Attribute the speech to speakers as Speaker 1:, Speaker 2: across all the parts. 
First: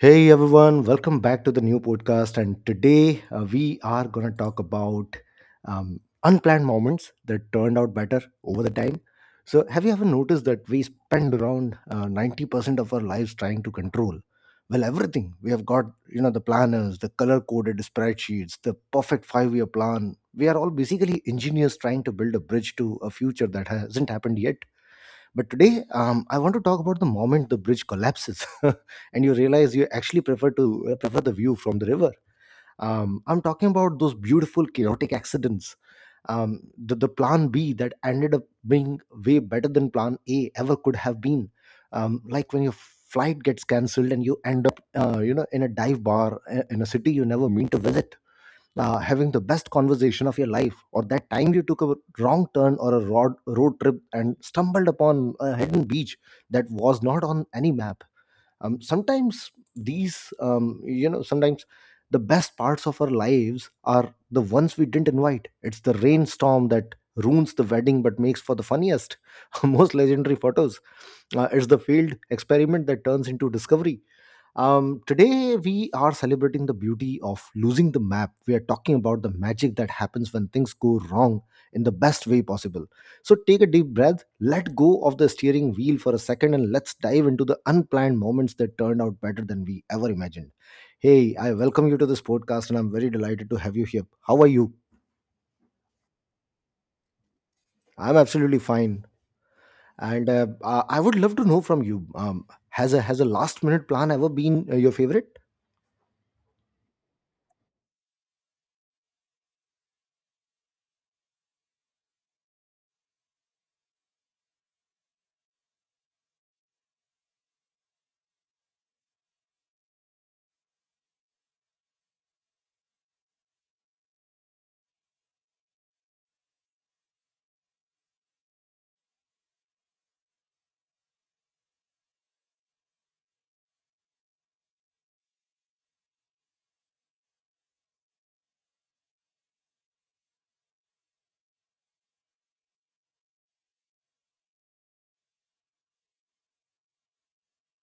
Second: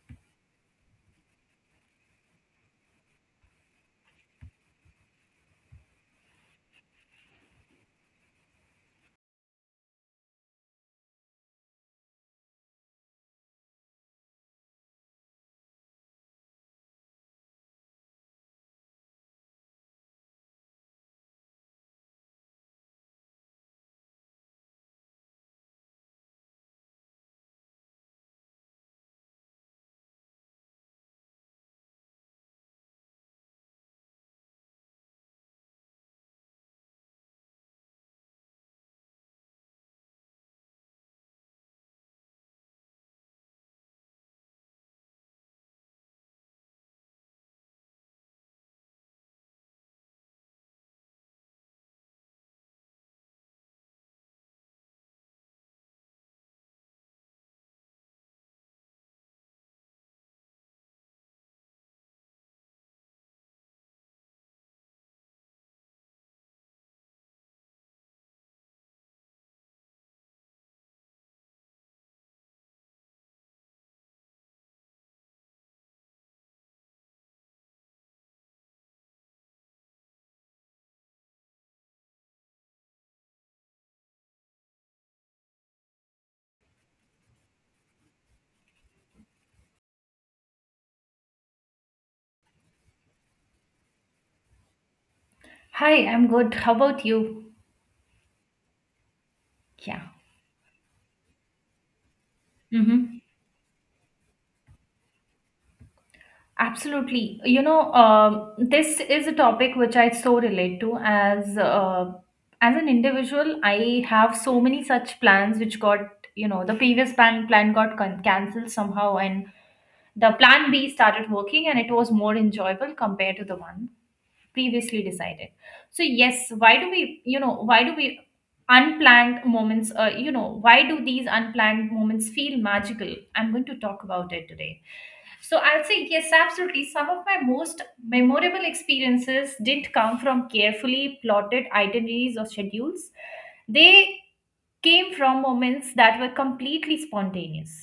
Speaker 1: Hey everyone, welcome back to the new podcast. And today we are going to talk about unplanned moments that turned out better over the time. So, have you ever noticed that we spend around 90% of our lives trying to control? Well, everything. We have got, you know, the planners, the color coded spreadsheets, the perfect 5 year plan. We are all basically engineers trying to build a bridge to a future that hasn't happened yet. But today, I want to talk about the moment the bridge collapses, and you realize you actually prefer the view from the river. I'm talking about those beautiful chaotic accidents. The plan B that ended up being way better than plan A ever could have been. Like when your flight gets cancelled and you end up, you know, in a dive bar in a city you never mean to visit, having the best conversation of your life, or that time you took a wrong turn or a road trip and stumbled upon a hidden beach that was not on any map. Sometimes the best parts of our lives are the ones we didn't invite. It's the rainstorm that ruins the wedding but makes for the funniest, most legendary photos. It's the failed experiment that turns into discovery. Today, we are celebrating the beauty of losing the map. We are talking about the magic that happens when things go wrong in the best way possible. So, take a deep breath, let go of the steering wheel for a second, and let's dive into the unplanned moments that turned out better than we ever imagined. Hey, I welcome you to this podcast, and I'm very delighted to have you here. How are you?
Speaker 2: Hi, I'm good. How about you?
Speaker 1: I'm absolutely fine.
Speaker 2: Yeah.
Speaker 1: And I would love to know from you. Um, has a
Speaker 2: Mm-hmm.
Speaker 1: has a last minute plan ever been your favorite?
Speaker 2: Absolutely. This is a topic which I so relate to as an individual. I have so many such plans which got the previous plan got cancelled somehow, and the plan B started working, and it was more enjoyable compared to the one previously decided. So yes, why do we unplanned moments why do these unplanned moments feel magical? I'm going to talk about it today. So I'll say yes, absolutely, some of my most memorable experiences didn't come from carefully plotted itineraries or schedules. They came from moments that were completely spontaneous,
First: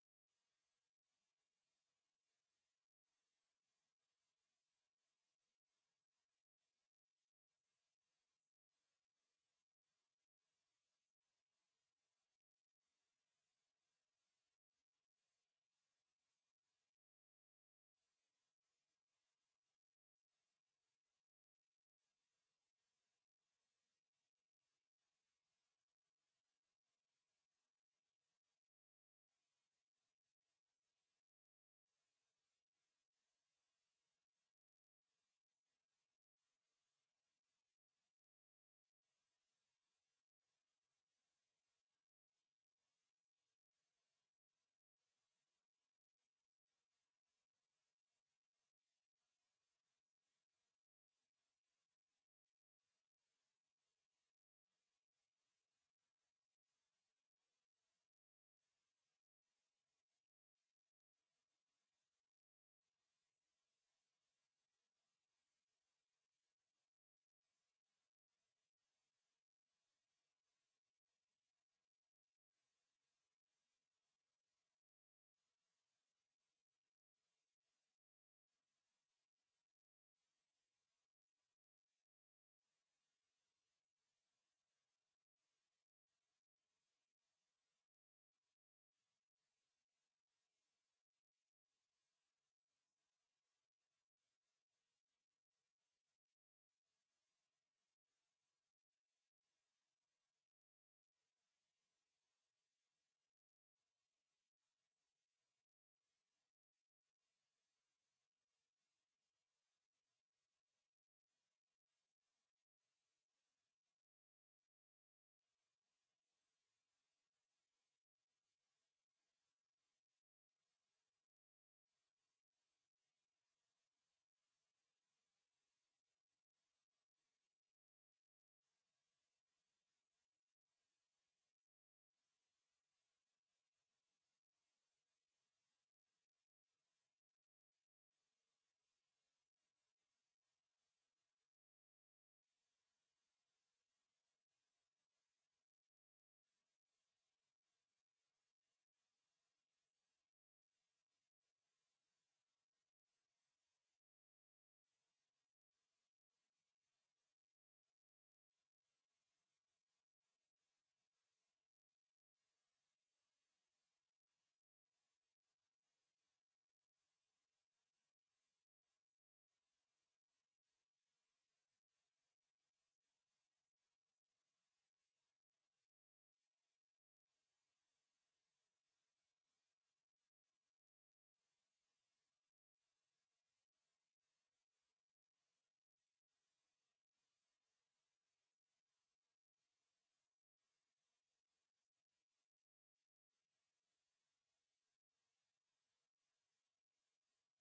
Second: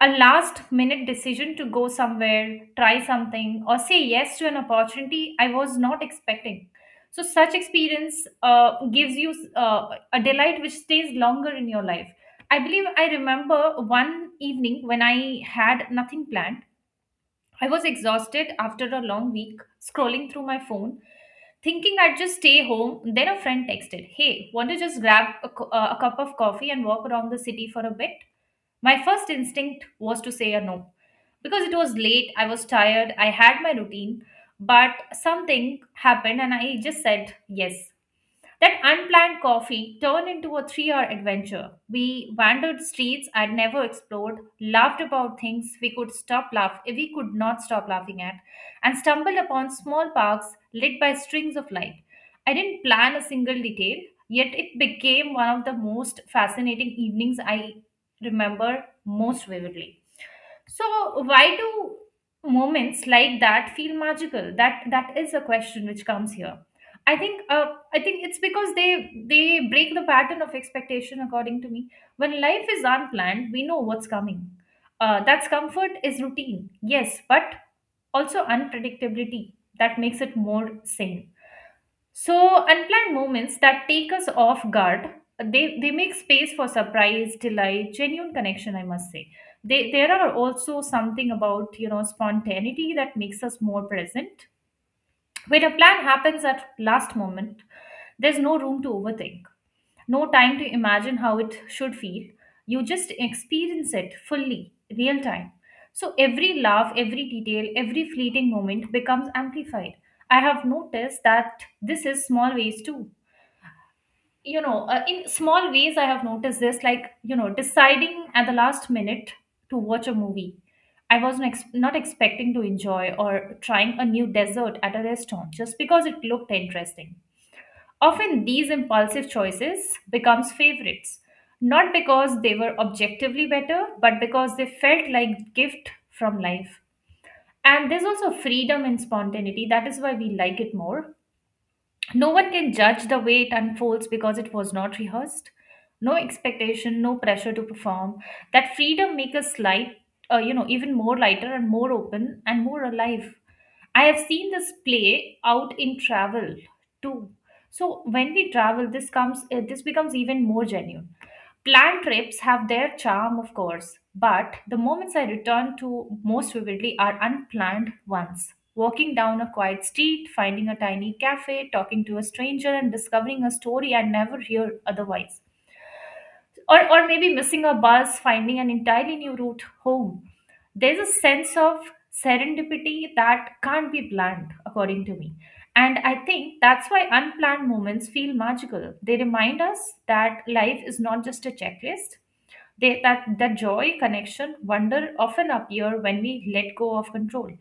Speaker 2: a last minute decision to go somewhere, try something, or say yes to an opportunity I was not expecting. So such experience gives you a delight which stays longer in your life. I believe I remember one evening when I had nothing planned. I was exhausted after a long week, scrolling through my phone, thinking I'd just stay home. Then a friend texted, "Hey, want to just grab a, a cup of coffee and walk around the city for a bit?" My first instinct was to say a no. Because it was late, I was tired, I had my routine, but something happened and I just said yes. That unplanned coffee turned into a 3 hour adventure. We wandered streets I'd never explored, laughed about things we could stop laugh we could not stop laughing at, and stumbled upon small parks lit by strings of light. I didn't plan a single detail, yet it became one of the most fascinating evenings I remember most vividly. So why do moments like that feel magical? That is a question which comes here. I think uh, I think it's because they break the pattern of expectation, according to me. When life is unplanned, we know what's coming. That's comfort is routine, yes, but also unpredictability that makes it more sane. So unplanned moments that take us off guard, they make space for surprise, delight, genuine connection, I must say. They, there are also something about, you know, spontaneity that makes us more present. When a plan happens at last moment, there's no room to overthink, no time to imagine how it should feel. You just experience it fully, real time. So every laugh, every detail, every fleeting moment becomes amplified. I have noticed that this is small ways too. In small ways, I have noticed this, like, you know, deciding at the last minute to watch a movie. I was not expecting to enjoy or trying a new dessert at a restaurant just because it looked interesting. Often these impulsive choices becomes favorites, not because they were objectively better, but because they felt like gift from life. And there's also freedom and spontaneity. That is why we like it more. No one can judge the way it unfolds because it was not rehearsed. No expectation, no pressure to perform. That freedom makes us light, you know, even more lighter and more open and more alive. I have seen this play out in travel too. So when we travel, this becomes even more genuine. Planned trips have their charm, of course, but the moments I return to most vividly are unplanned ones. Walking down a quiet street, finding a tiny cafe, talking to a stranger, and discovering a story I never hear otherwise. Or maybe missing a bus, finding an entirely new route home, there's a sense of serendipity that can't be planned, according to me. And I think that's why unplanned moments feel magical. They remind us that life is not just a checklist. They, that the joy, connection, wonder often appear when we let go of control.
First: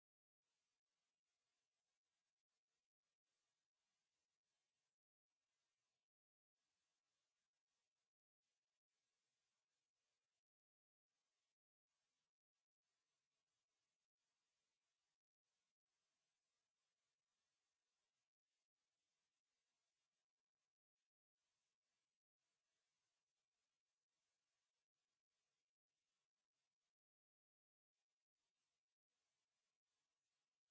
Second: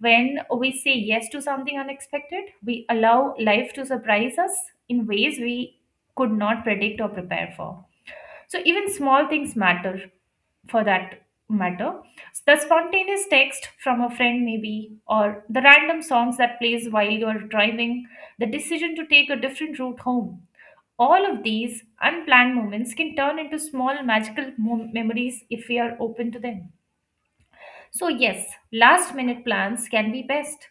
Speaker 2: When we say yes to something unexpected, we allow life to surprise us in ways we could not predict or prepare for. So even small things matter for that matter. The spontaneous text from a friend maybe, or the random songs that plays while you're driving, the decision to take a different route home. All of these unplanned moments can turn into small magical memories if we are open to them. So yes, last minute plans can be best.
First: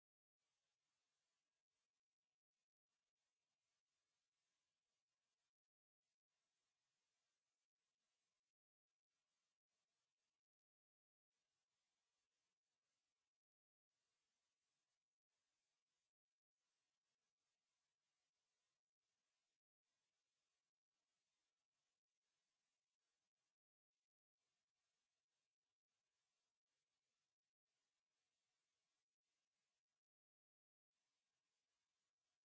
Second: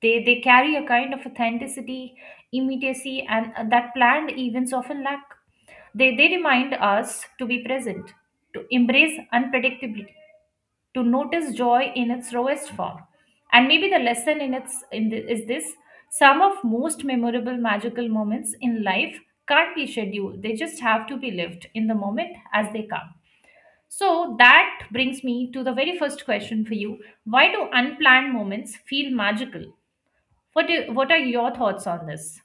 Speaker 2: They carry a kind of authenticity, immediacy, and that planned events often lack. They remind us to be present, to embrace unpredictability, to notice joy in its rawest form. And maybe the lesson in its in the, is this: some of most memorable magical moments in life can't be scheduled. They just have to be lived in the moment as they come. So that brings me to the very first question for you. Why do unplanned moments feel magical? What are your thoughts on this?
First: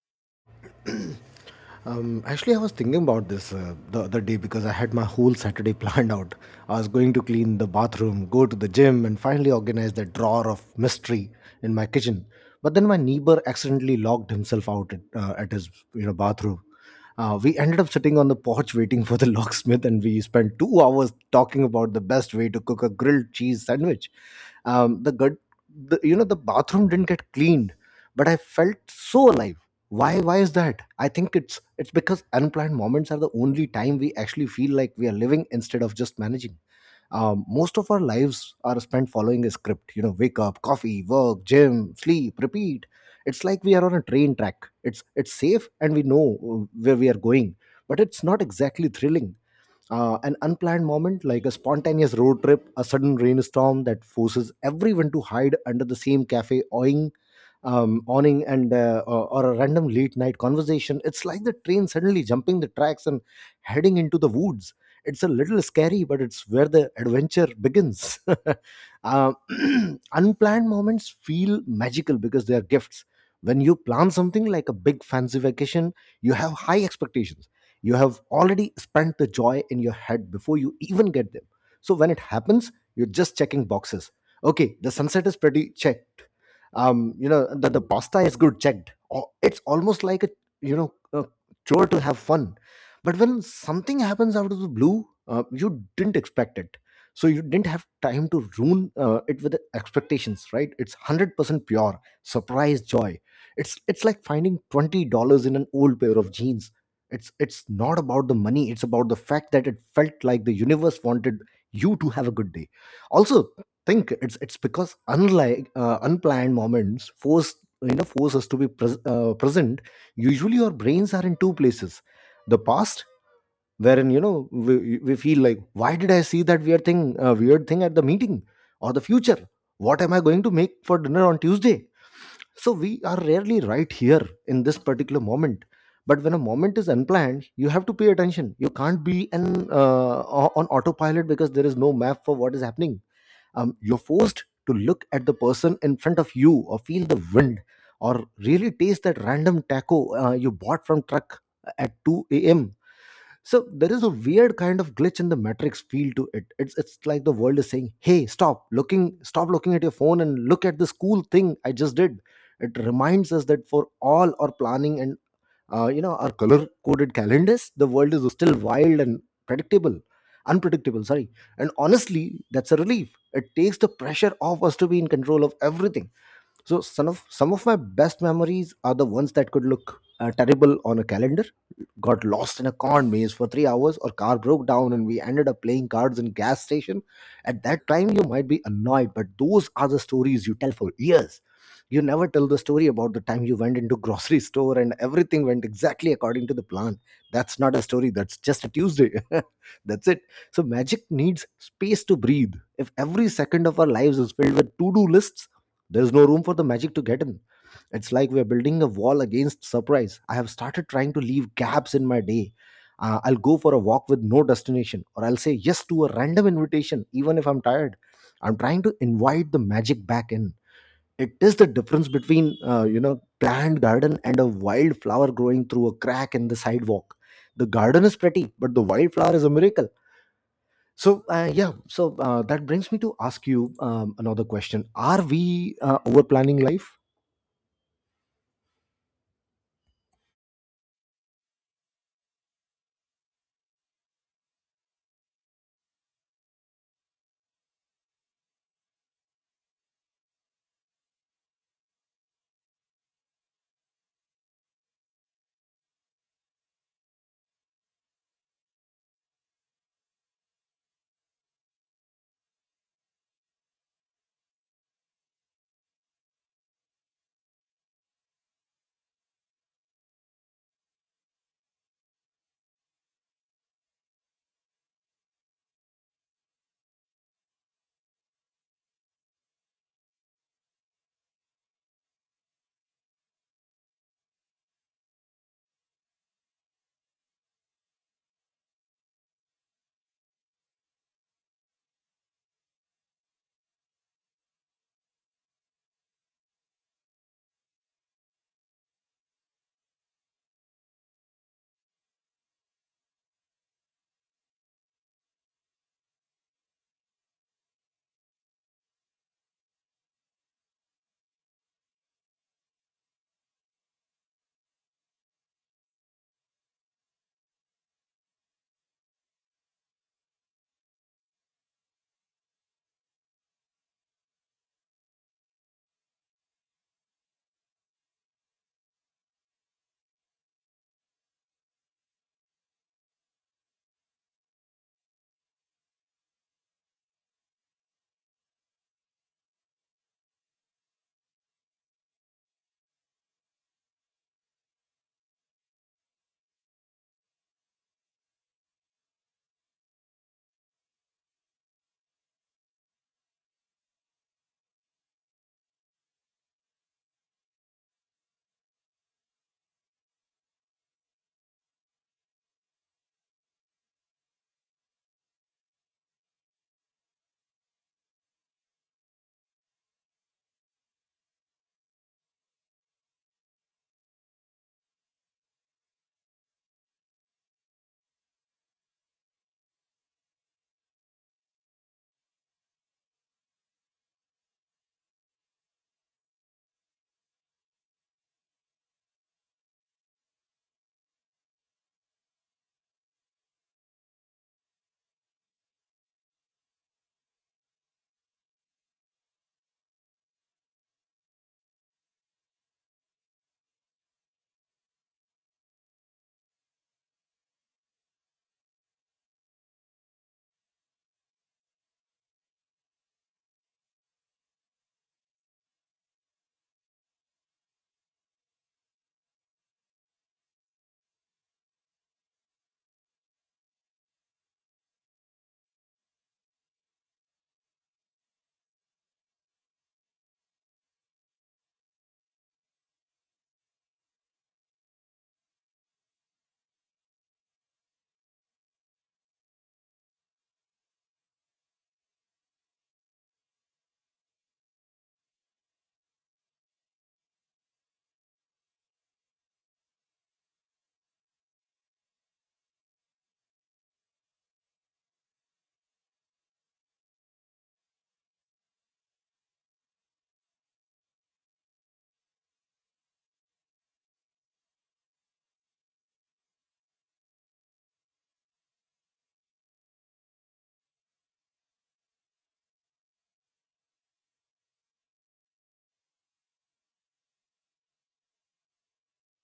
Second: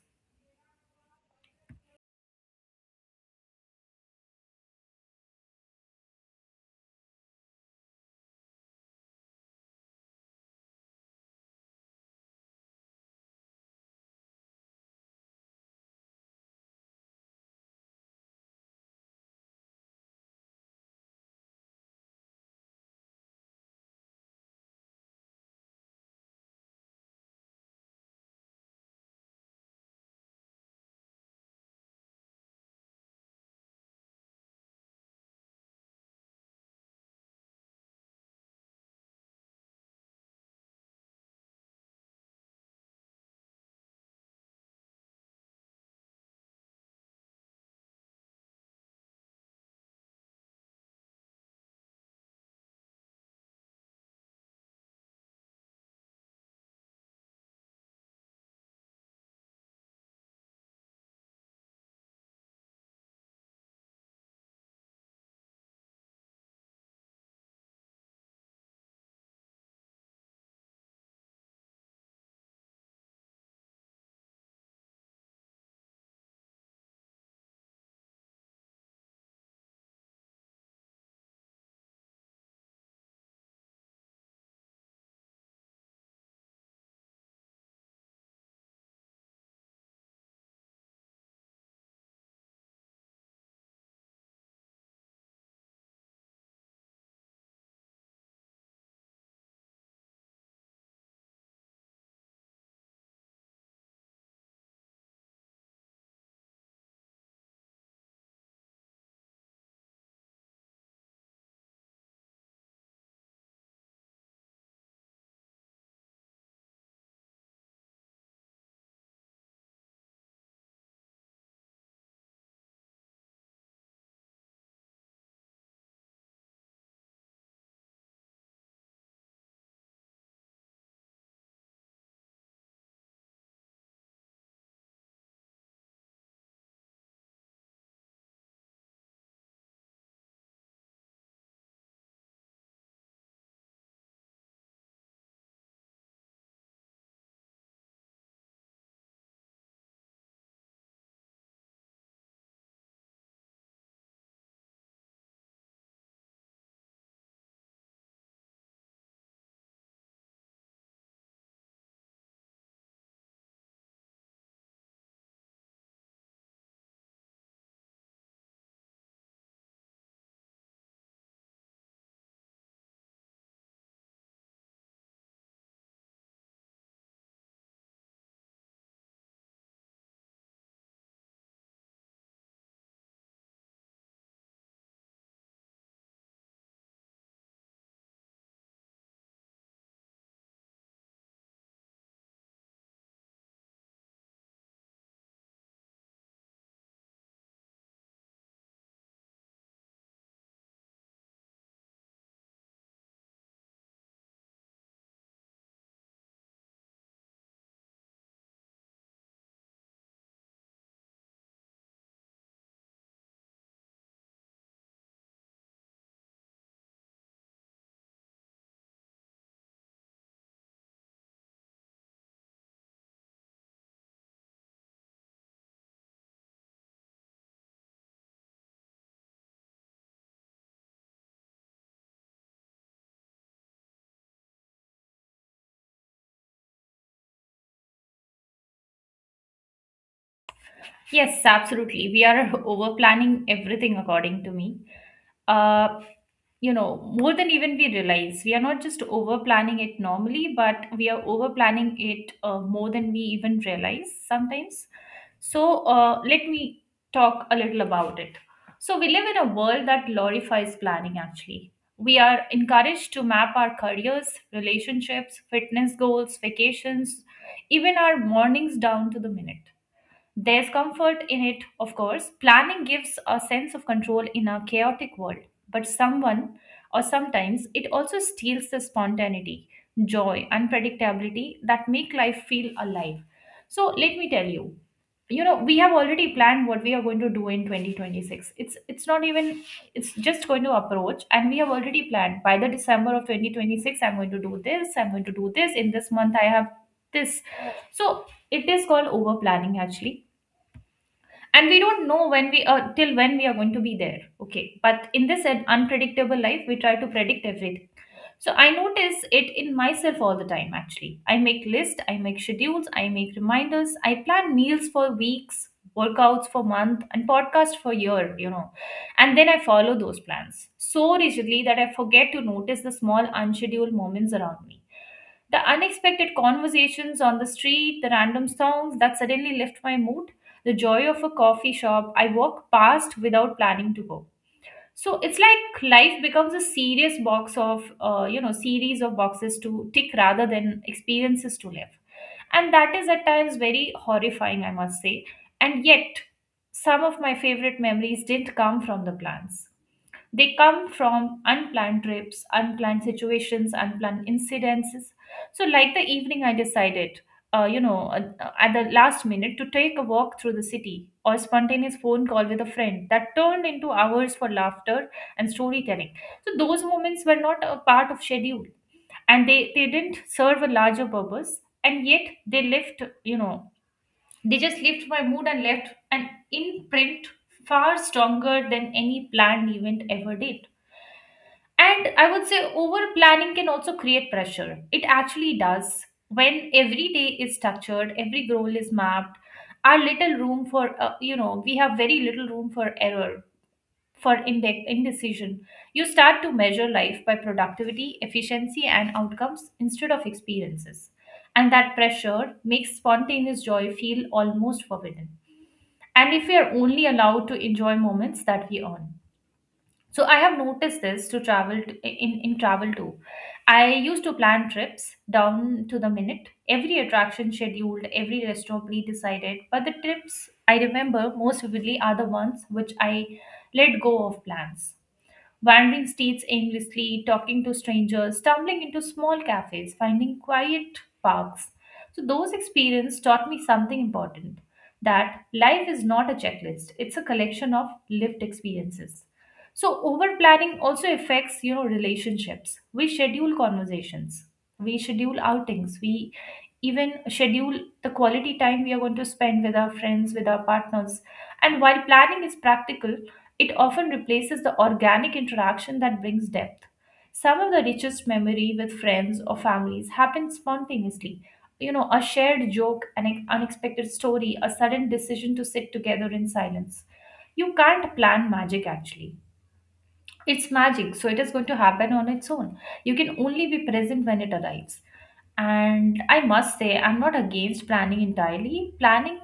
Speaker 1: Actually, I was thinking about this the other day because I had my whole Saturday planned out. I was going to clean the bathroom, go to the gym, and finally organize that drawer of mystery in my kitchen. But then my neighbor accidentally locked himself out at his, you know, bathroom. We ended up sitting on the porch waiting for the locksmith, and we spent 2 hours talking about the best way to cook a grilled cheese sandwich. Um, the gut, you know, the bathroom didn't get cleaned, but I felt so alive. Why is that? I think it's because unplanned moments are the only time we actually feel like we are living instead of just managing. Most of our lives are spent following a script, you know: wake up, coffee, work, gym, sleep, repeat. It's like we are on a train track. It's safe and we know where we are going, but it's not exactly thrilling. An unplanned moment, like a spontaneous road trip, a sudden rainstorm that forces everyone to hide under the same cafe awning, awning and or a random late night conversation. It's like the train suddenly jumping the tracks and heading into the woods. It's a little scary, but it's where the adventure begins. Um Unplanned moments feel magical because they are gifts. When you plan something like a big fancy vacation, you have high expectations. You have already spent the joy in your head before you even get them. So when it happens, you're just checking boxes. Okay, the sunset is pretty, checked. You know, the pasta is good, checked. Oh, it's almost like a, you know, a chore to have fun. But when something happens out of the blue, you didn't expect it. So you didn't have time to ruin it with expectations, right? It's 100% pure surprise joy. It's like finding $20 in an old pair of jeans. It's not about the money, it's about the fact that it felt like the universe wanted you to have a good day. Also, think it's because unlike unplanned moments force, force us to be present. Usually our brains are in two places: the past, wherein, you know, we feel like, why did I see that weird thing at the meeting? Or the future, what am I going to make for dinner on Tuesday? So we are rarely right here, in this particular moment. But when a moment is unplanned, you have to pay attention. You can't be an on autopilot because there is no map for what is happening. You're forced to look at the person in front of you, or feel the wind, or really taste that random taco you bought from truck at 2 a.m. So there is a weird kind of glitch in the matrix feel to it. It's like the world is saying, "Hey, stop looking at your phone and look at this cool thing I just did." It reminds us that for all our planning and, you know, our color-coded calendars, the world is still wild and predictable, unpredictable. Sorry. And honestly, that's a relief. It takes the pressure off us to be in control of everything. So some of my best memories are the ones that could look terrible on a calendar. Got lost in a corn maze for 3 hours, or car broke down, and we ended up playing cards in gas station. At that time, you might be annoyed, but those are the stories you tell for years. You never tell the story about the time you went into grocery store and everything went exactly according to the plan. That's not a story. That's just a Tuesday. That's it. So magic needs space to breathe. If every second of our lives is filled with to-do lists, there's no room for the magic to get in. It's like we're building a wall against surprise. I have started trying to leave gaps in my day. I'll go for a walk with no destination, or I'll say yes to a random invitation, even if I'm tired. I'm trying to invite the magic back in. It is the difference between, you know, planned garden and a wild flower growing through a crack in the sidewalk. The garden is pretty, but the wildflower is a miracle. So yeah, so that brings me to ask you another question: are we over planning life?
Speaker 2: Yes, absolutely. We are over planning everything, according to me. Uh, you know, more than even we realize, we are not just over planning it normally, but we are over planning it more than we even realize sometimes. So, let me talk a little about it. So, we live in a world that glorifies planning actually. We are encouraged to map our careers, relationships, fitness goals, vacations, even our mornings down to the minute. There's comfort in it, of course. Planning gives a sense of control in a chaotic world, but someone or sometimes it also steals the spontaneity, joy, unpredictability that make life feel alive. So let me tell you, you know, we have already planned what we are going to do in 2026. It's not even, it's just going to approach and we have already planned by the December of 2026. I'm going to do this, I'm going to do this, in this month I have this. So it is called over planning, actually, and we don't know when we are, till when we are going to be there, okay? But in this unpredictable life we try to predict everything. So I notice it in myself all the time, actually. I make lists, I make schedules, I make reminders, I plan meals for weeks, workouts for month and podcast for year, you know. And then I follow those plans so rigidly that I forget to notice the small unscheduled moments around me. The unexpected conversations on the street, the random songs that suddenly lift my mood, the joy of a coffee shop I walk past without planning to go. So it's like life becomes a serious box of you know series of boxes to tick rather than experiences to live, and that is at times very horrifying, I must say. And yet some of my favorite memories didn't come from the plans. They come from unplanned trips, unplanned situations, unplanned incidences. So, like the evening, I decided at the last minute to take a walk through the city, or spontaneous phone call with a friend that turned into hours for laughter and storytelling. So, those moments were not a part of schedule and they didn't serve a larger purpose, and yet they left, you know, they just left my mood and left an imprint far stronger than any planned event ever did. And I would say over planning can also create pressure. It actually does. When every day is structured, every goal is mapped, our little room for, you know, we have very little room for error, for indecision. You start to measure life by productivity, efficiency, and outcomes instead of experiences. And that pressure makes spontaneous joy feel almost forbidden. And if we are only allowed to enjoy moments that we earn. So I have noticed this to travel t in travel too. I used to plan trips down to the minute, every attraction scheduled, every restaurant pre-decided. But the trips I remember most vividly are the ones which I let go of plans, wandering streets aimlessly, talking to strangers, stumbling into small cafes, finding quiet parks. So, those experiences taught me something important, that life is not a checklist, it's a collection of lived experiences. So, over planning also affects you know relationships. We schedule conversations, we schedule outings, we even schedule the quality time we are going to spend with our friends, with our partners. And while planning is practical, it often replaces the organic interaction that brings depth. Some of the richest memory with friends or families happens spontaneously. You know, a shared joke, an unexpected story, a sudden decision to sit together in silence. You can't plan magic, actually. It's magic, so it is going to happen on its own. You can only be present when it arrives. And I must say, I'm not against planning entirely. Planning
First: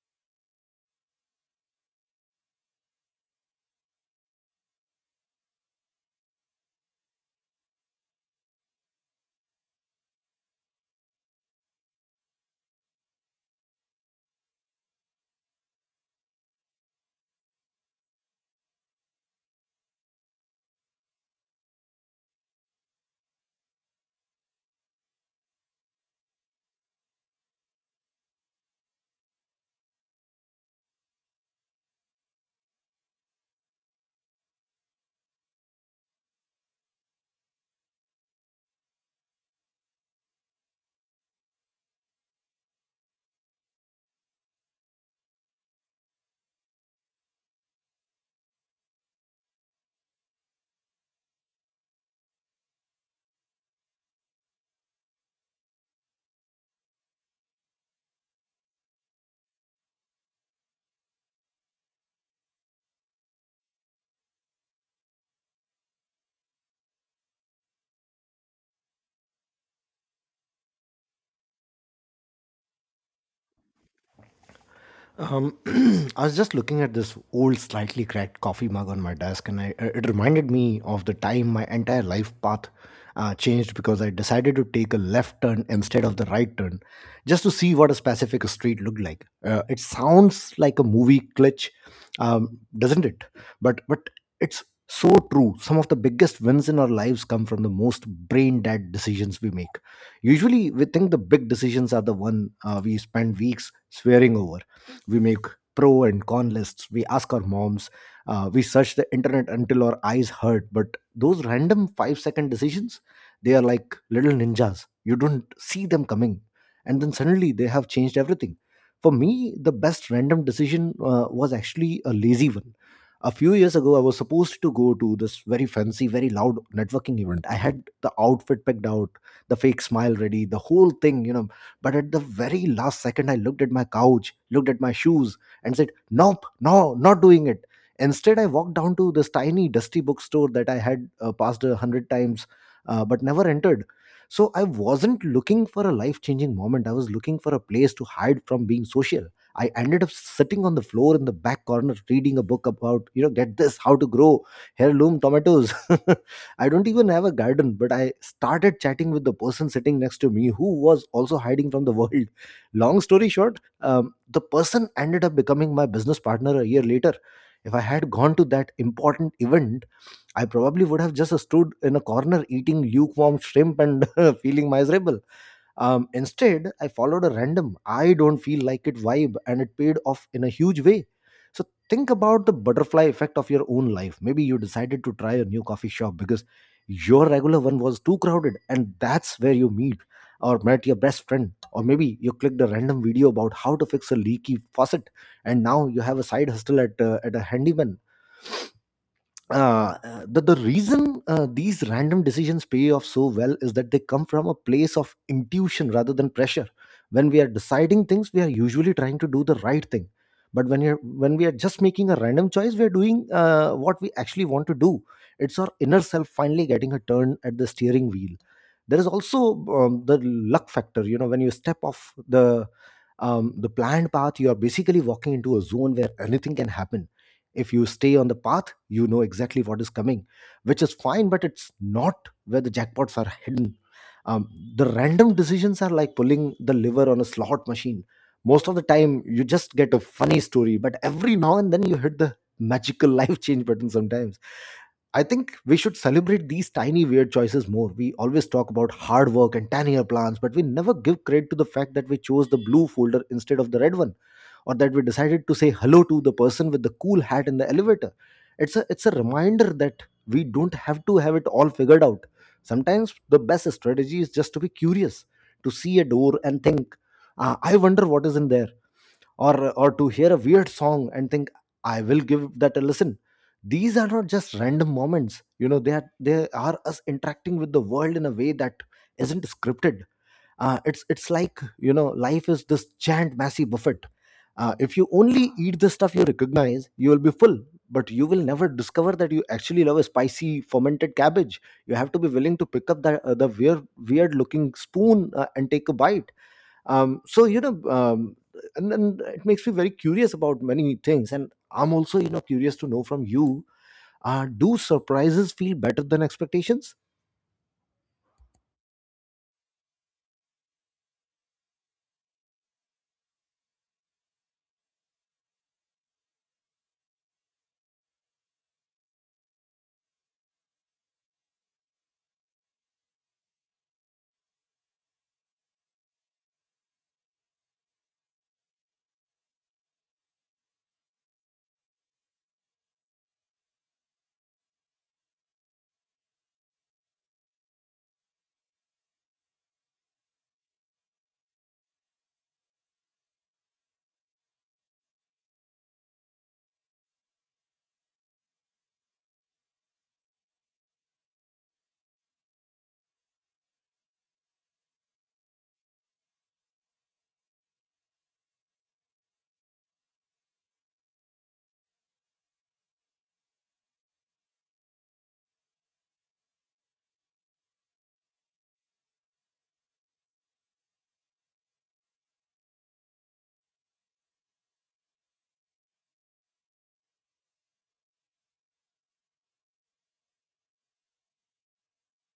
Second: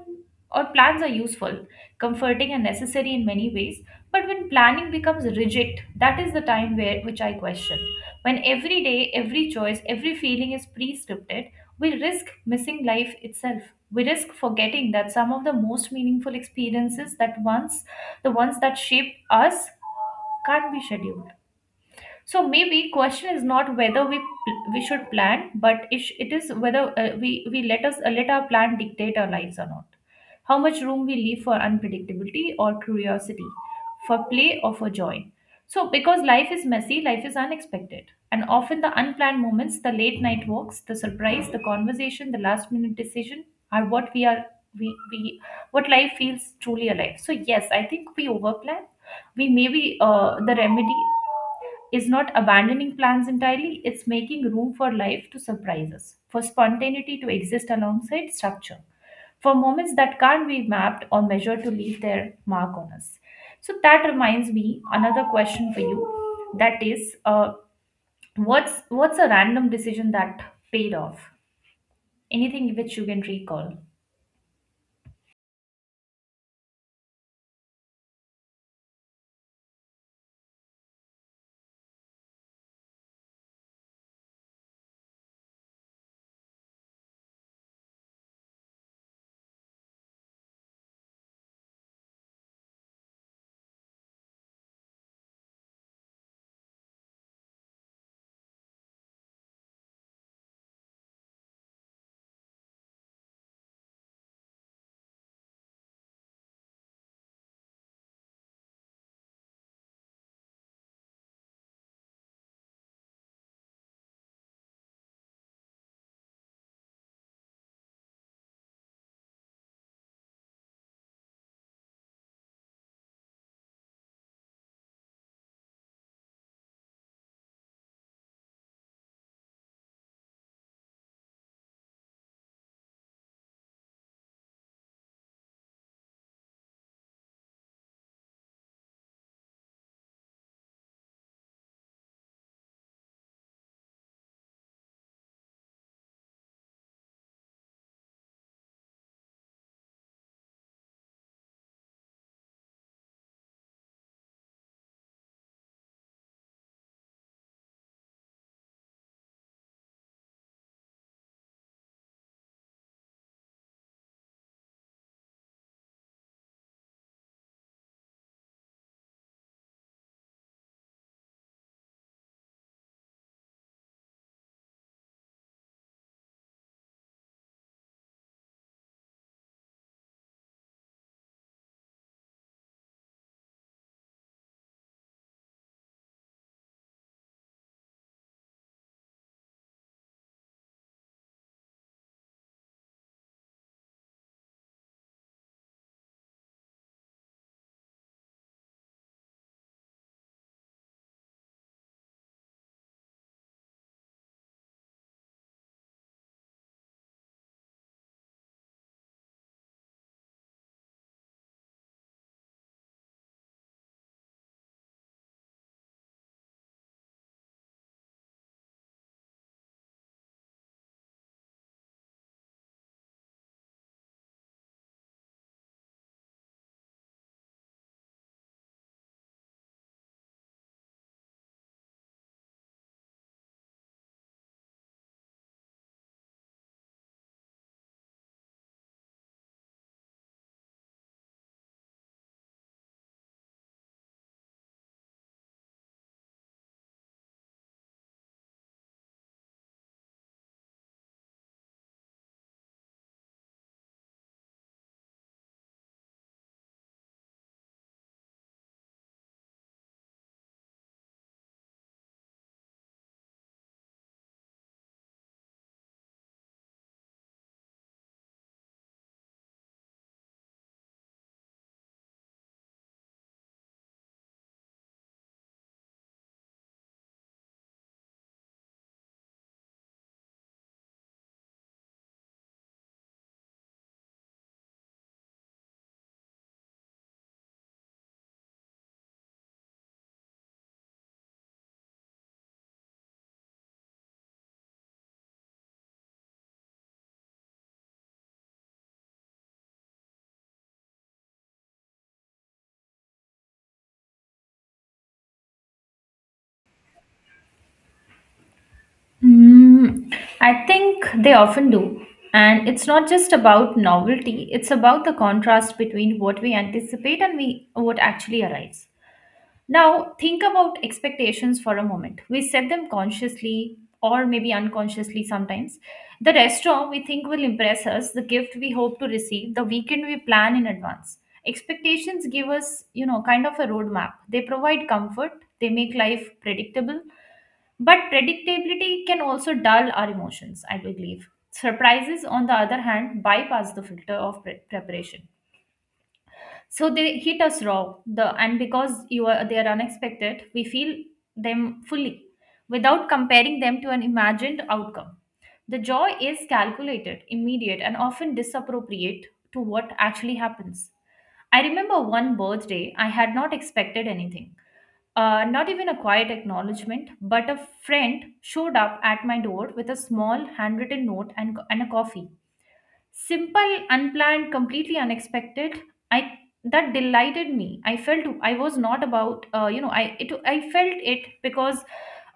Speaker 2: or Plans are useful, comforting, and necessary in many ways. But when planning becomes rigid, that is the time where which I question. When every day, every choice, every feeling is pre-scripted, we risk missing life itself. We risk forgetting that some of the most meaningful experiences that once, the ones that shape us, can't be scheduled. So maybe question is not whether we should plan, but it is whether we let our plan dictate our lives or not. How much room we leave for unpredictability or curiosity, for play or for joy? So because life is messy, life is unexpected, and often the unplanned moments, the late night walks, the surprise, the conversation, the last minute decision, are what we are. We What life feels truly alive. So yes, I think we overplan. We maybe The remedy is not abandoning plans entirely, it's making room for life to surprise us, for spontaneity to exist alongside structure, for moments that can't be mapped or measured to leave their mark on us. So that reminds me another question for you, that is, what's a random decision that paid off, anything which you can recall?
Speaker 1: Um, I was just looking at this old, slightly cracked coffee mug on my desk, and it reminded me of the time my entire life path changed because I decided to take a left turn instead of the right turn just to see what a specific street looked like. It sounds like a movie glitch, doesn't it? But it's so true. Some of the biggest wins in our lives come from the most brain dead decisions we make. Usually, we think the big decisions are the one we spend weeks swearing over. We make pro and con lists, we ask our moms, we search the internet until our eyes hurt. But those random 5 second decisions, they are like little ninjas. You don't see them coming, and then suddenly they have changed everything. For me, the best random decision was actually a lazy one. A few years ago, I was supposed to go to this very fancy, very loud networking event. I had the outfit picked out, the fake smile ready, the whole thing, you know. But at the very last second, I looked at my couch, looked at my shoes, and said, "Nope, no, not doing it." Instead, I walked down to this tiny, dusty bookstore that I had passed 100 times, but never entered. So I wasn't looking for a life changing moment. I was looking for a place to hide from being social. I ended up sitting on the floor in the back corner reading a book about, you know, get this, how to grow heirloom tomatoes. I don't even have a garden, but I started chatting with the person sitting next to me who was also hiding from the world. Long story short, the person ended up becoming my business partner a year later. If I had gone to that important event, I probably would have just stood in a corner eating lukewarm shrimp and feeling miserable. Instead, I followed a random, "I don't feel like it" vibe, and it paid off in a huge way. So, think about the butterfly effect of your own life. Maybe you decided to try a new coffee shop because your regular one was too crowded, and that's where you meet or met your best friend. Or maybe you clicked a random video about how to fix a leaky faucet, and now you have a side hustle at, at a handyman. The reason these random decisions pay off so well is that they come from a place of intuition rather than pressure. When we are deciding things, we are usually trying to do the right thing, but when we are just making a random choice, we are doing what we actually want to do. It's our inner self finally getting a turn at the steering wheel. There is also the luck factor. You know, when you step off the planned path, you are basically walking into a zone where anything can happen. If you stay on the path, you know exactly what is coming, which is fine, but it's not where the jackpots are hidden. um, the random decisions are like pulling the lever on a slot machine. Most of the time you just get a funny story, but every now and then you hit the magical life change button. Sometimes I think we should celebrate these tiny weird choices more. We always talk about hard work and 10-year plans, but we never give credit to the fact that we chose the blue folder instead of the red one, or that we decided to say hello to the person with the cool hat in the elevator. It's a reminder that we don't have to have it all figured out. Sometimes the best strategy is just to be curious, to see a door and think, "Ah, I wonder what is in there," or to hear a weird song and think, "I will give that a listen." These are not just random moments. You know, they are us interacting with the world in a way that isn't scripted. It's like, you know, life is this giant massive buffet. If you only eat the stuff you recognize, you will be full, but you will never discover that you actually love a spicy fermented cabbage. You have to be willing to pick up that the weird looking spoon and take a bite. um, so you know um, and then it makes me very curious about many things, and I'm also, you know, curious to know from you, do surprises feel better than expectations?
Speaker 2: Mm, I think they often do. And it's not just about novelty, it's about the contrast between what we anticipate and we what actually arrives. Now, think about expectations for a moment. We set them consciously or maybe unconsciously sometimes. The restaurant we think will impress us, the gift we hope to receive, the weekend we plan in advance. Expectations give us, you know, kind of a roadmap. They provide comfort, they make life predictable, but predictability can also dull our emotions, I believe. Surprises, on the other hand, bypass the filter of preparation. So they hit us raw. The and Because you are they are unexpected, we feel them fully without comparing them to an imagined outcome. The joy is calculated, immediate, and often disappropriate to what actually happens. I remember one birthday, I had not expected anything, not even a quiet acknowledgement. But a friend showed up at my door with a small handwritten note and a coffee. Simple, unplanned, completely unexpected. I That delighted me. I felt I was not about you know, I felt it because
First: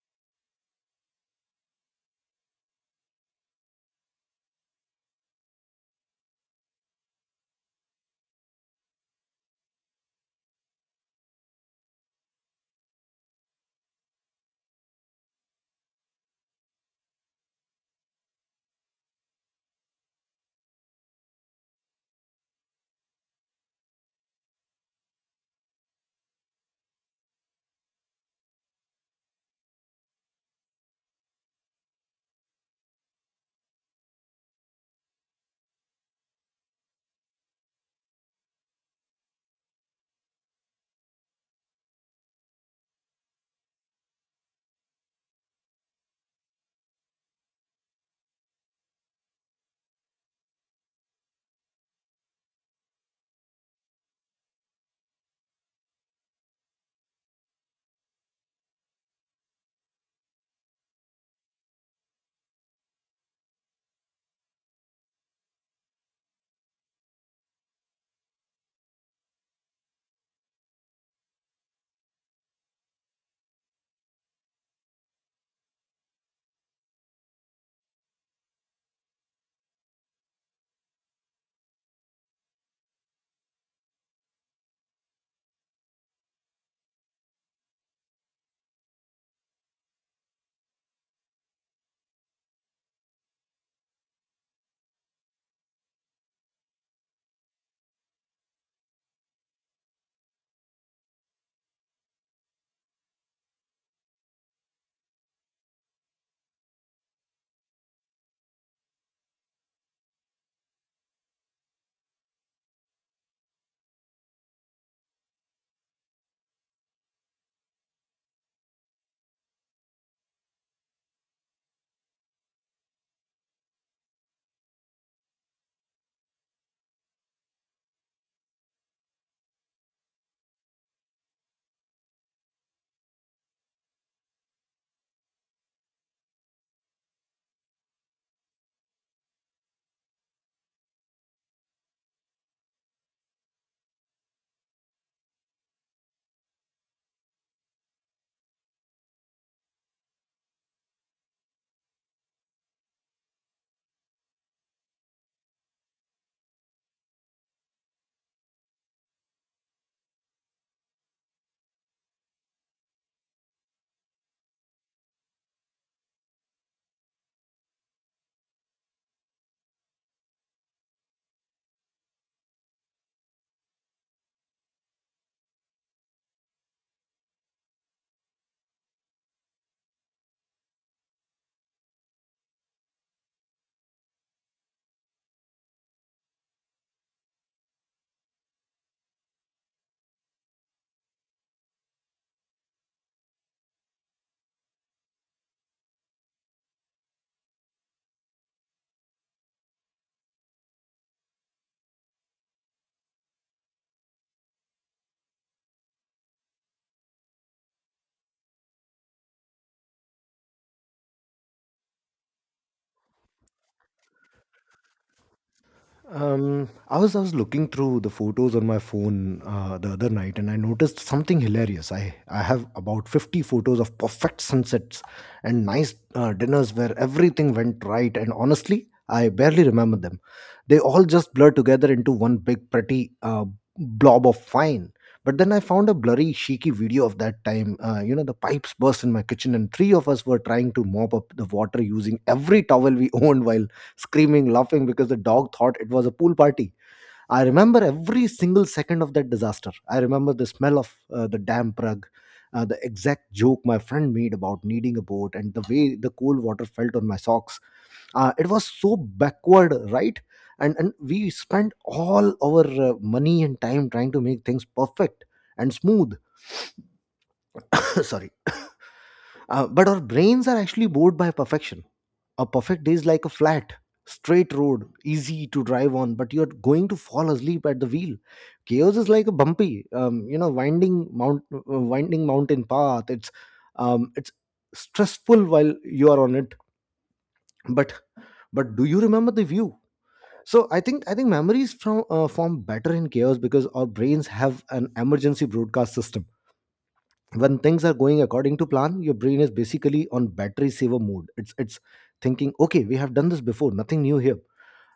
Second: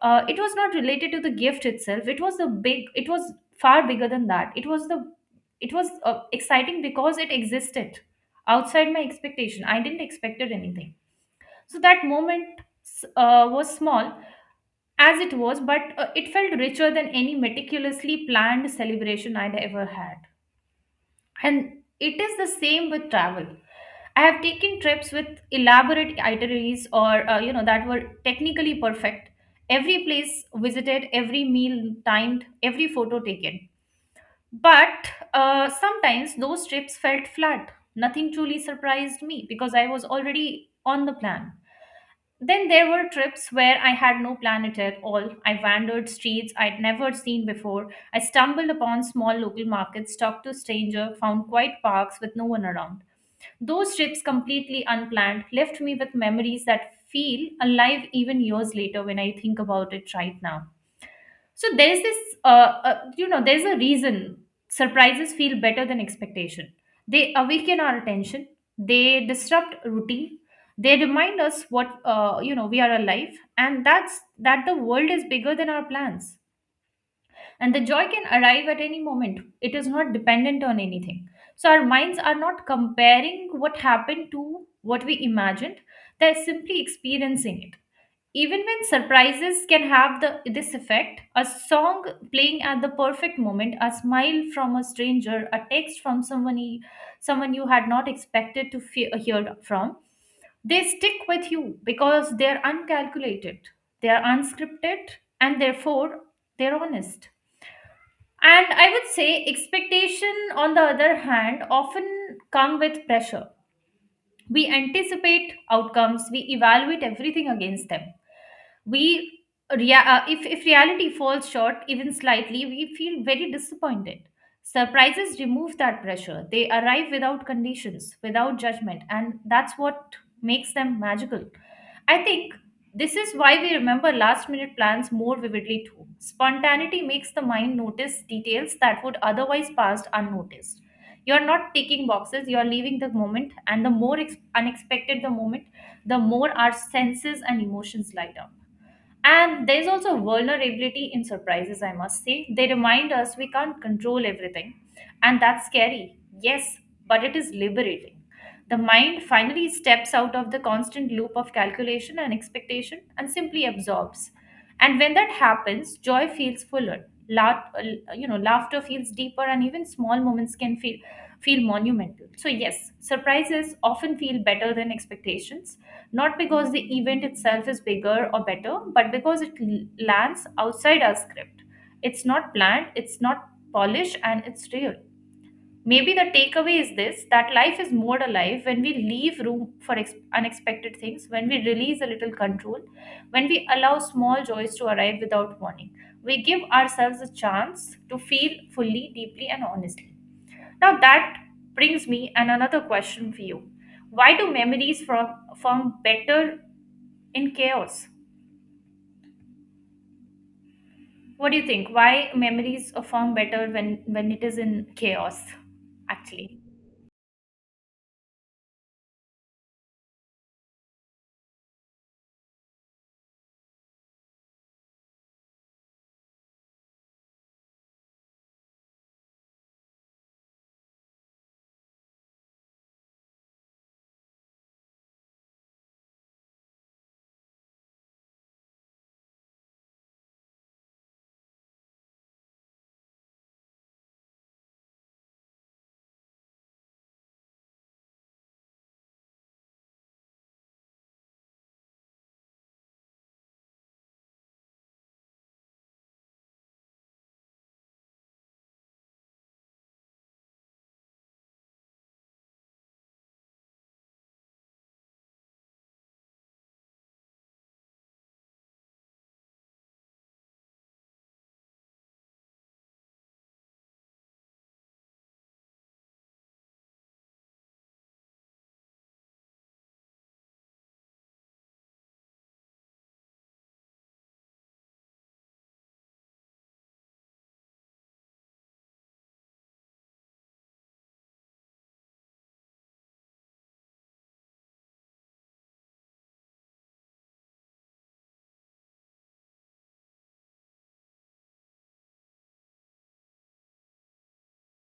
Speaker 2: it was not related to the gift itself. It was the big. It was far bigger than that. It was the, it was exciting because it existed outside my expectation. I didn't expected anything. So that moment, was small as it was, but it felt richer than any meticulously planned celebration I'd ever had. And it is the same with travel. I have taken trips with elaborate itineraries, or you know, that were technically perfect. Every place visited, every meal timed, every photo taken. But sometimes those trips felt flat. Nothing truly surprised me because I was already on the plan. Then there were trips where I had no plan at all. I wandered streets I'd never seen before. I stumbled upon small local markets, talked to strangers, found quiet parks with no one around. Those trips, completely unplanned, left me with memories that feel alive even years later when I think about it right now. So there's this, you know, there's a reason surprises feel better than expectation. They awaken our attention. They disrupt routine. They remind us what you know, we are alive, and that's that the world is bigger than our plans. And the joy can arrive at any moment. It is not dependent on anything. So our minds are not comparing what happened to what we imagined, they're simply experiencing it. Even when surprises can have this effect, a song playing at the perfect moment, a smile from a stranger, a text from someone, someone you had not expected to hear from, they stick with you because they're uncalculated, they're unscripted, and therefore they're honest. And I would say expectation, on the other hand, often come with pressure. We anticipate outcomes, we evaluate everything against them. We if reality falls short even slightly, we feel very disappointed. Surprises remove that pressure. They arrive without conditions, without judgment, and that's what makes them magical. I think this is why we remember last minute plans more vividly too. Spontaneity makes the mind notice details that would otherwise pass unnoticed. You're not ticking boxes, you're leaving the moment. And the more unexpected the moment, the more our senses and emotions light up. And there's also vulnerability in surprises, I must say. They remind us we can't control everything. And that's scary, yes, but it is liberating. The mind finally steps out of the constant loop of calculation and expectation and simply absorbs. And when that happens, joy feels fuller. You know, laughter feels deeper, and even small moments can feel monumental. So yes, surprises often feel better than expectations, not because the event itself is bigger or better, but because it lands outside our script. It's not planned, it's not polished, and it's real. Maybe the takeaway is this, that life is more alive when we leave room for unexpected things, when we release a little control, when we allow small joys to arrive without warning. We give ourselves a chance to feel fully, deeply, and honestly. Now that brings me an another question for you. Why do memories from form better in chaos? What do you think? Why memories form better when it is in chaos? Actually,
Speaker 1: I was looking through the photos on my phone the other night, and I noticed something hilarious. I have about 50 photos of perfect sunsets and nice dinners where everything went right. And honestly, I barely remember them. They all just blur together into one big pretty blob of fine. But then I found a blurry, cheeky video of that time. You know, the pipes burst in my kitchen, and three of us were trying to mop up the water using every towel we owned while screaming, laughing because the dog thought it was a pool party. I remember every single second of that disaster. I remember the smell of the damp rug, the exact joke my friend made about needing a boat, and the way the cold water felt on my socks. It was so backward, right? And we spent all our money and time trying to make things perfect and smooth. Sorry. But our brains are actually bored by perfection. A perfect day is like a flat straight road, easy to drive on, but you're going to fall asleep at the wheel. Chaos is like a bumpy, you know, winding mountain path. It's stressful while you are on it, but but do you remember the view? So I think memories from form better in chaos because our brains have an emergency broadcast system. When things are going according to plan, your brain is basically on battery saver mode. It's thinking, "Okay, we have done this before, nothing new here,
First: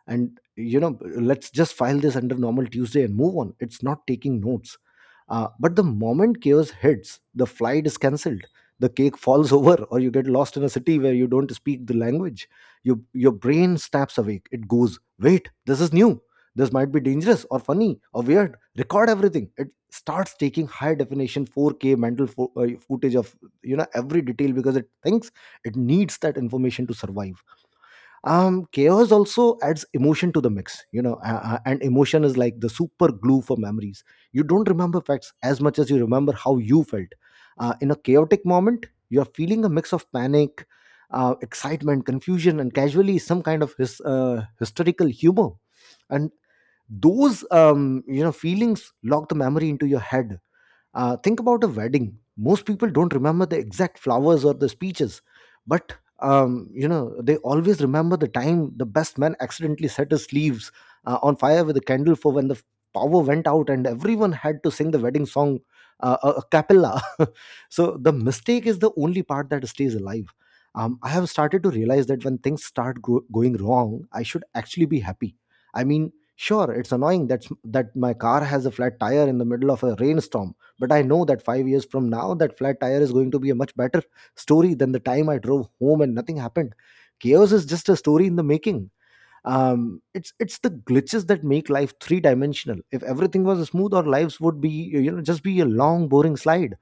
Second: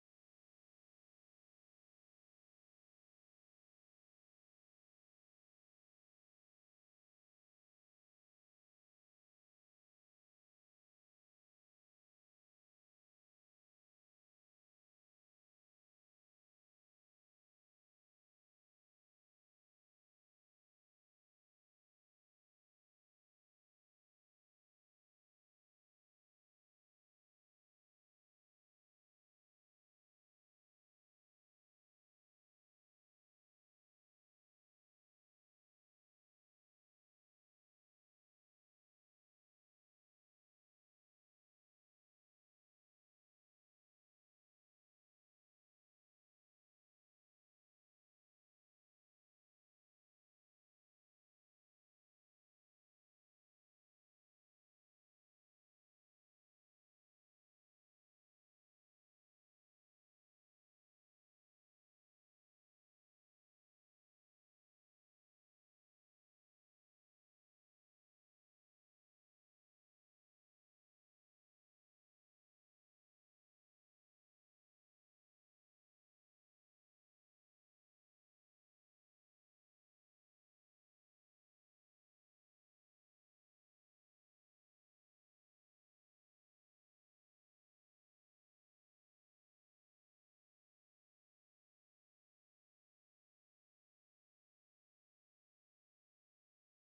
Speaker 1: and, you know, let's just file this under normal Tuesday and move on." It's not taking notes. But the moment chaos hits, the flight is cancelled, the cake falls over, or you get lost in a city where you don't speak the language, your brain snaps awake. It goes, "Wait, this is new, this might be dangerous or funny or weird, record everything." It starts taking high definition 4K mental footage of, you know, every detail because it thinks it needs that information to survive. Um, chaos also adds emotion to the mix, you know, and emotion is like the super glue for memories. You don't remember facts as much as you remember how you felt. In a chaotic moment, you're feeling a mix of panic, excitement, confusion, and casually some kind of hysterical humor, and those, you know, feelings lock the memory into your head. Think about a wedding. Most people don't remember the exact flowers or the speeches, but, you know, they always remember the time the best man accidentally set his sleeves on fire with a candle, for when the power went out and everyone had to sing the wedding song a cappella. So the mistake is the only part that stays alive. I have started to realize that when things start going wrong, I should actually be happy. I mean, sure, it's annoying that my car has a flat tire in the middle of a rainstorm, but I know that 5 years from now, that flat tire is going to be a much better story than the time I drove home and nothing happened. Chaos is just a story in the making. It's the glitches that make life three dimensional. If everything was smooth, our lives would, be you know, just be a long boring slide.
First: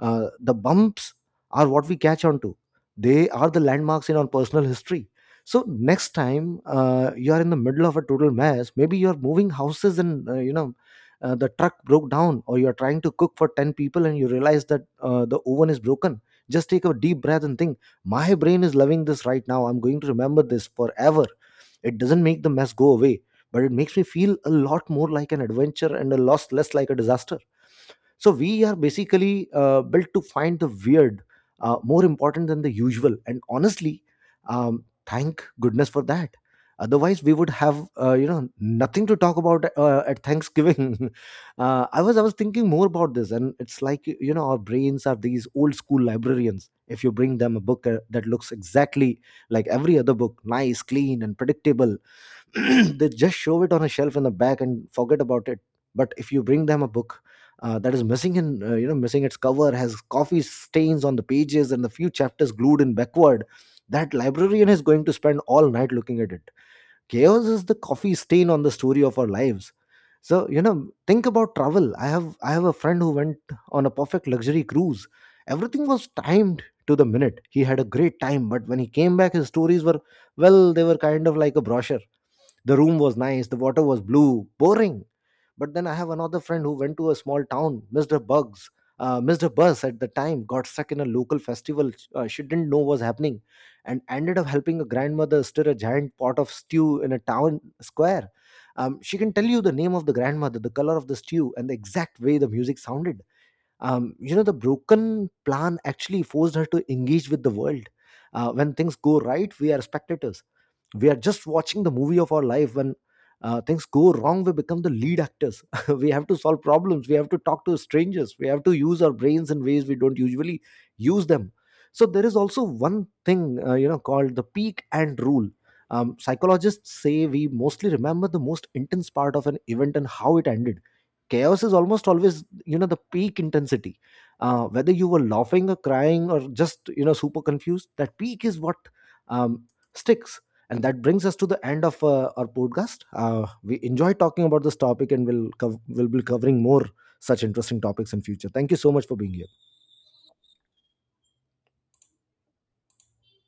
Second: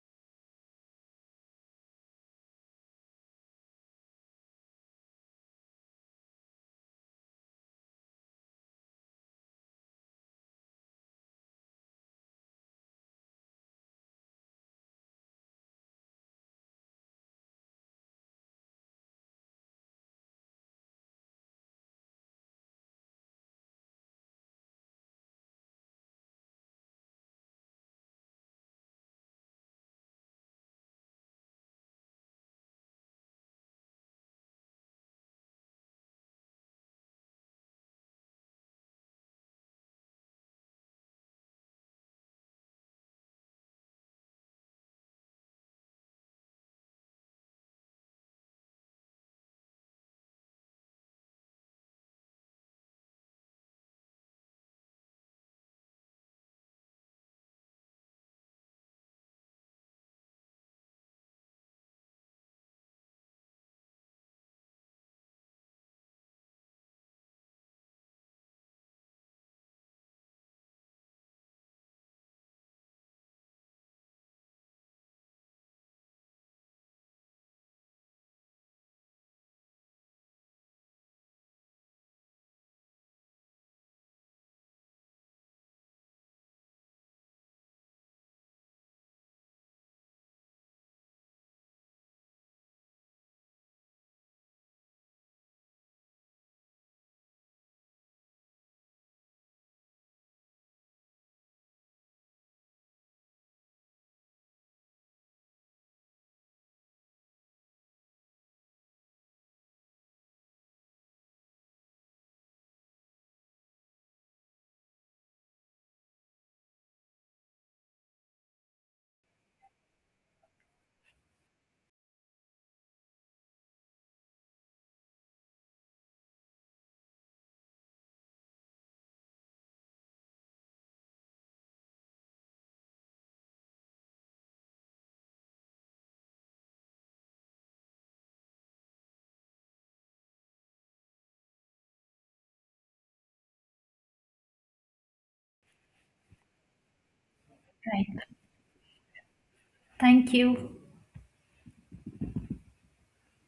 Speaker 1: The bumps are what we catch on to. They are the landmarks in our personal history. So next time you are in the middle of a total mess, maybe you are moving houses and, you know, the truck broke down, or you are trying to cook for ten people and you realize that the oven is broken. Just take a deep breath and think, "My brain is loving this right now. I'm going to remember this forever." It doesn't make the mess go away, but it makes me feel a lot more like an adventure and a loss less like a disaster. So we are basically built to find the weird more important than the usual. And honestly, thank goodness for that. Otherwise, we would have, you know, nothing to talk about at Thanksgiving. I was thinking more about this, and it's like, you know, our brains are these old school librarians. If you bring them a book that looks exactly like every other book, nice, clean, and predictable, they just show it on a shelf in the back and forget about it. But if you bring them a book that is missing in you know, missing its cover, has coffee stains on the pages, and the few chapters glued in backward, that librarian is going to spend all night looking at it. Chaos is the coffee stain on the story of our lives. So, you know, think about travel. I have a friend who went on a perfect luxury cruise. Everything was timed to the minute. He had a great time, but when he came back, his stories were, well, they were kind of like a brochure. The room was nice, the water was blue, boring. But then I have another friend who went to a small town, missed her bus at the time, got stuck in a local festival she didn't know was happening, and ended up helping a grandmother stir a giant pot of stew in a town square. She can tell you the name of the grandmother, the color of the stew, and the exact way the music sounded. You know, the broken plan actually forced her to engage with the world. When things go right, we are spectators. We are just watching the movie of our life. When things go wrong, we become the lead actors. We have to solve problems, we have to talk to strangers, we have to use our brains in ways we don't usually use them. So there is also one thing, you know, called the peak and rule. Um, psychologists say we mostly remember the most intense part of an event and how it ended. Chaos is almost always, you know, the peak intensity, whether you were laughing or crying or just, you know, super confused. That peak is what um, sticks. And that brings us to the end of our podcast. We enjoy talking about this topic and we'll be covering more such interesting topics in
Speaker 2: right.
Speaker 1: future. Thank you so much for being here.
Speaker 2: Thank you.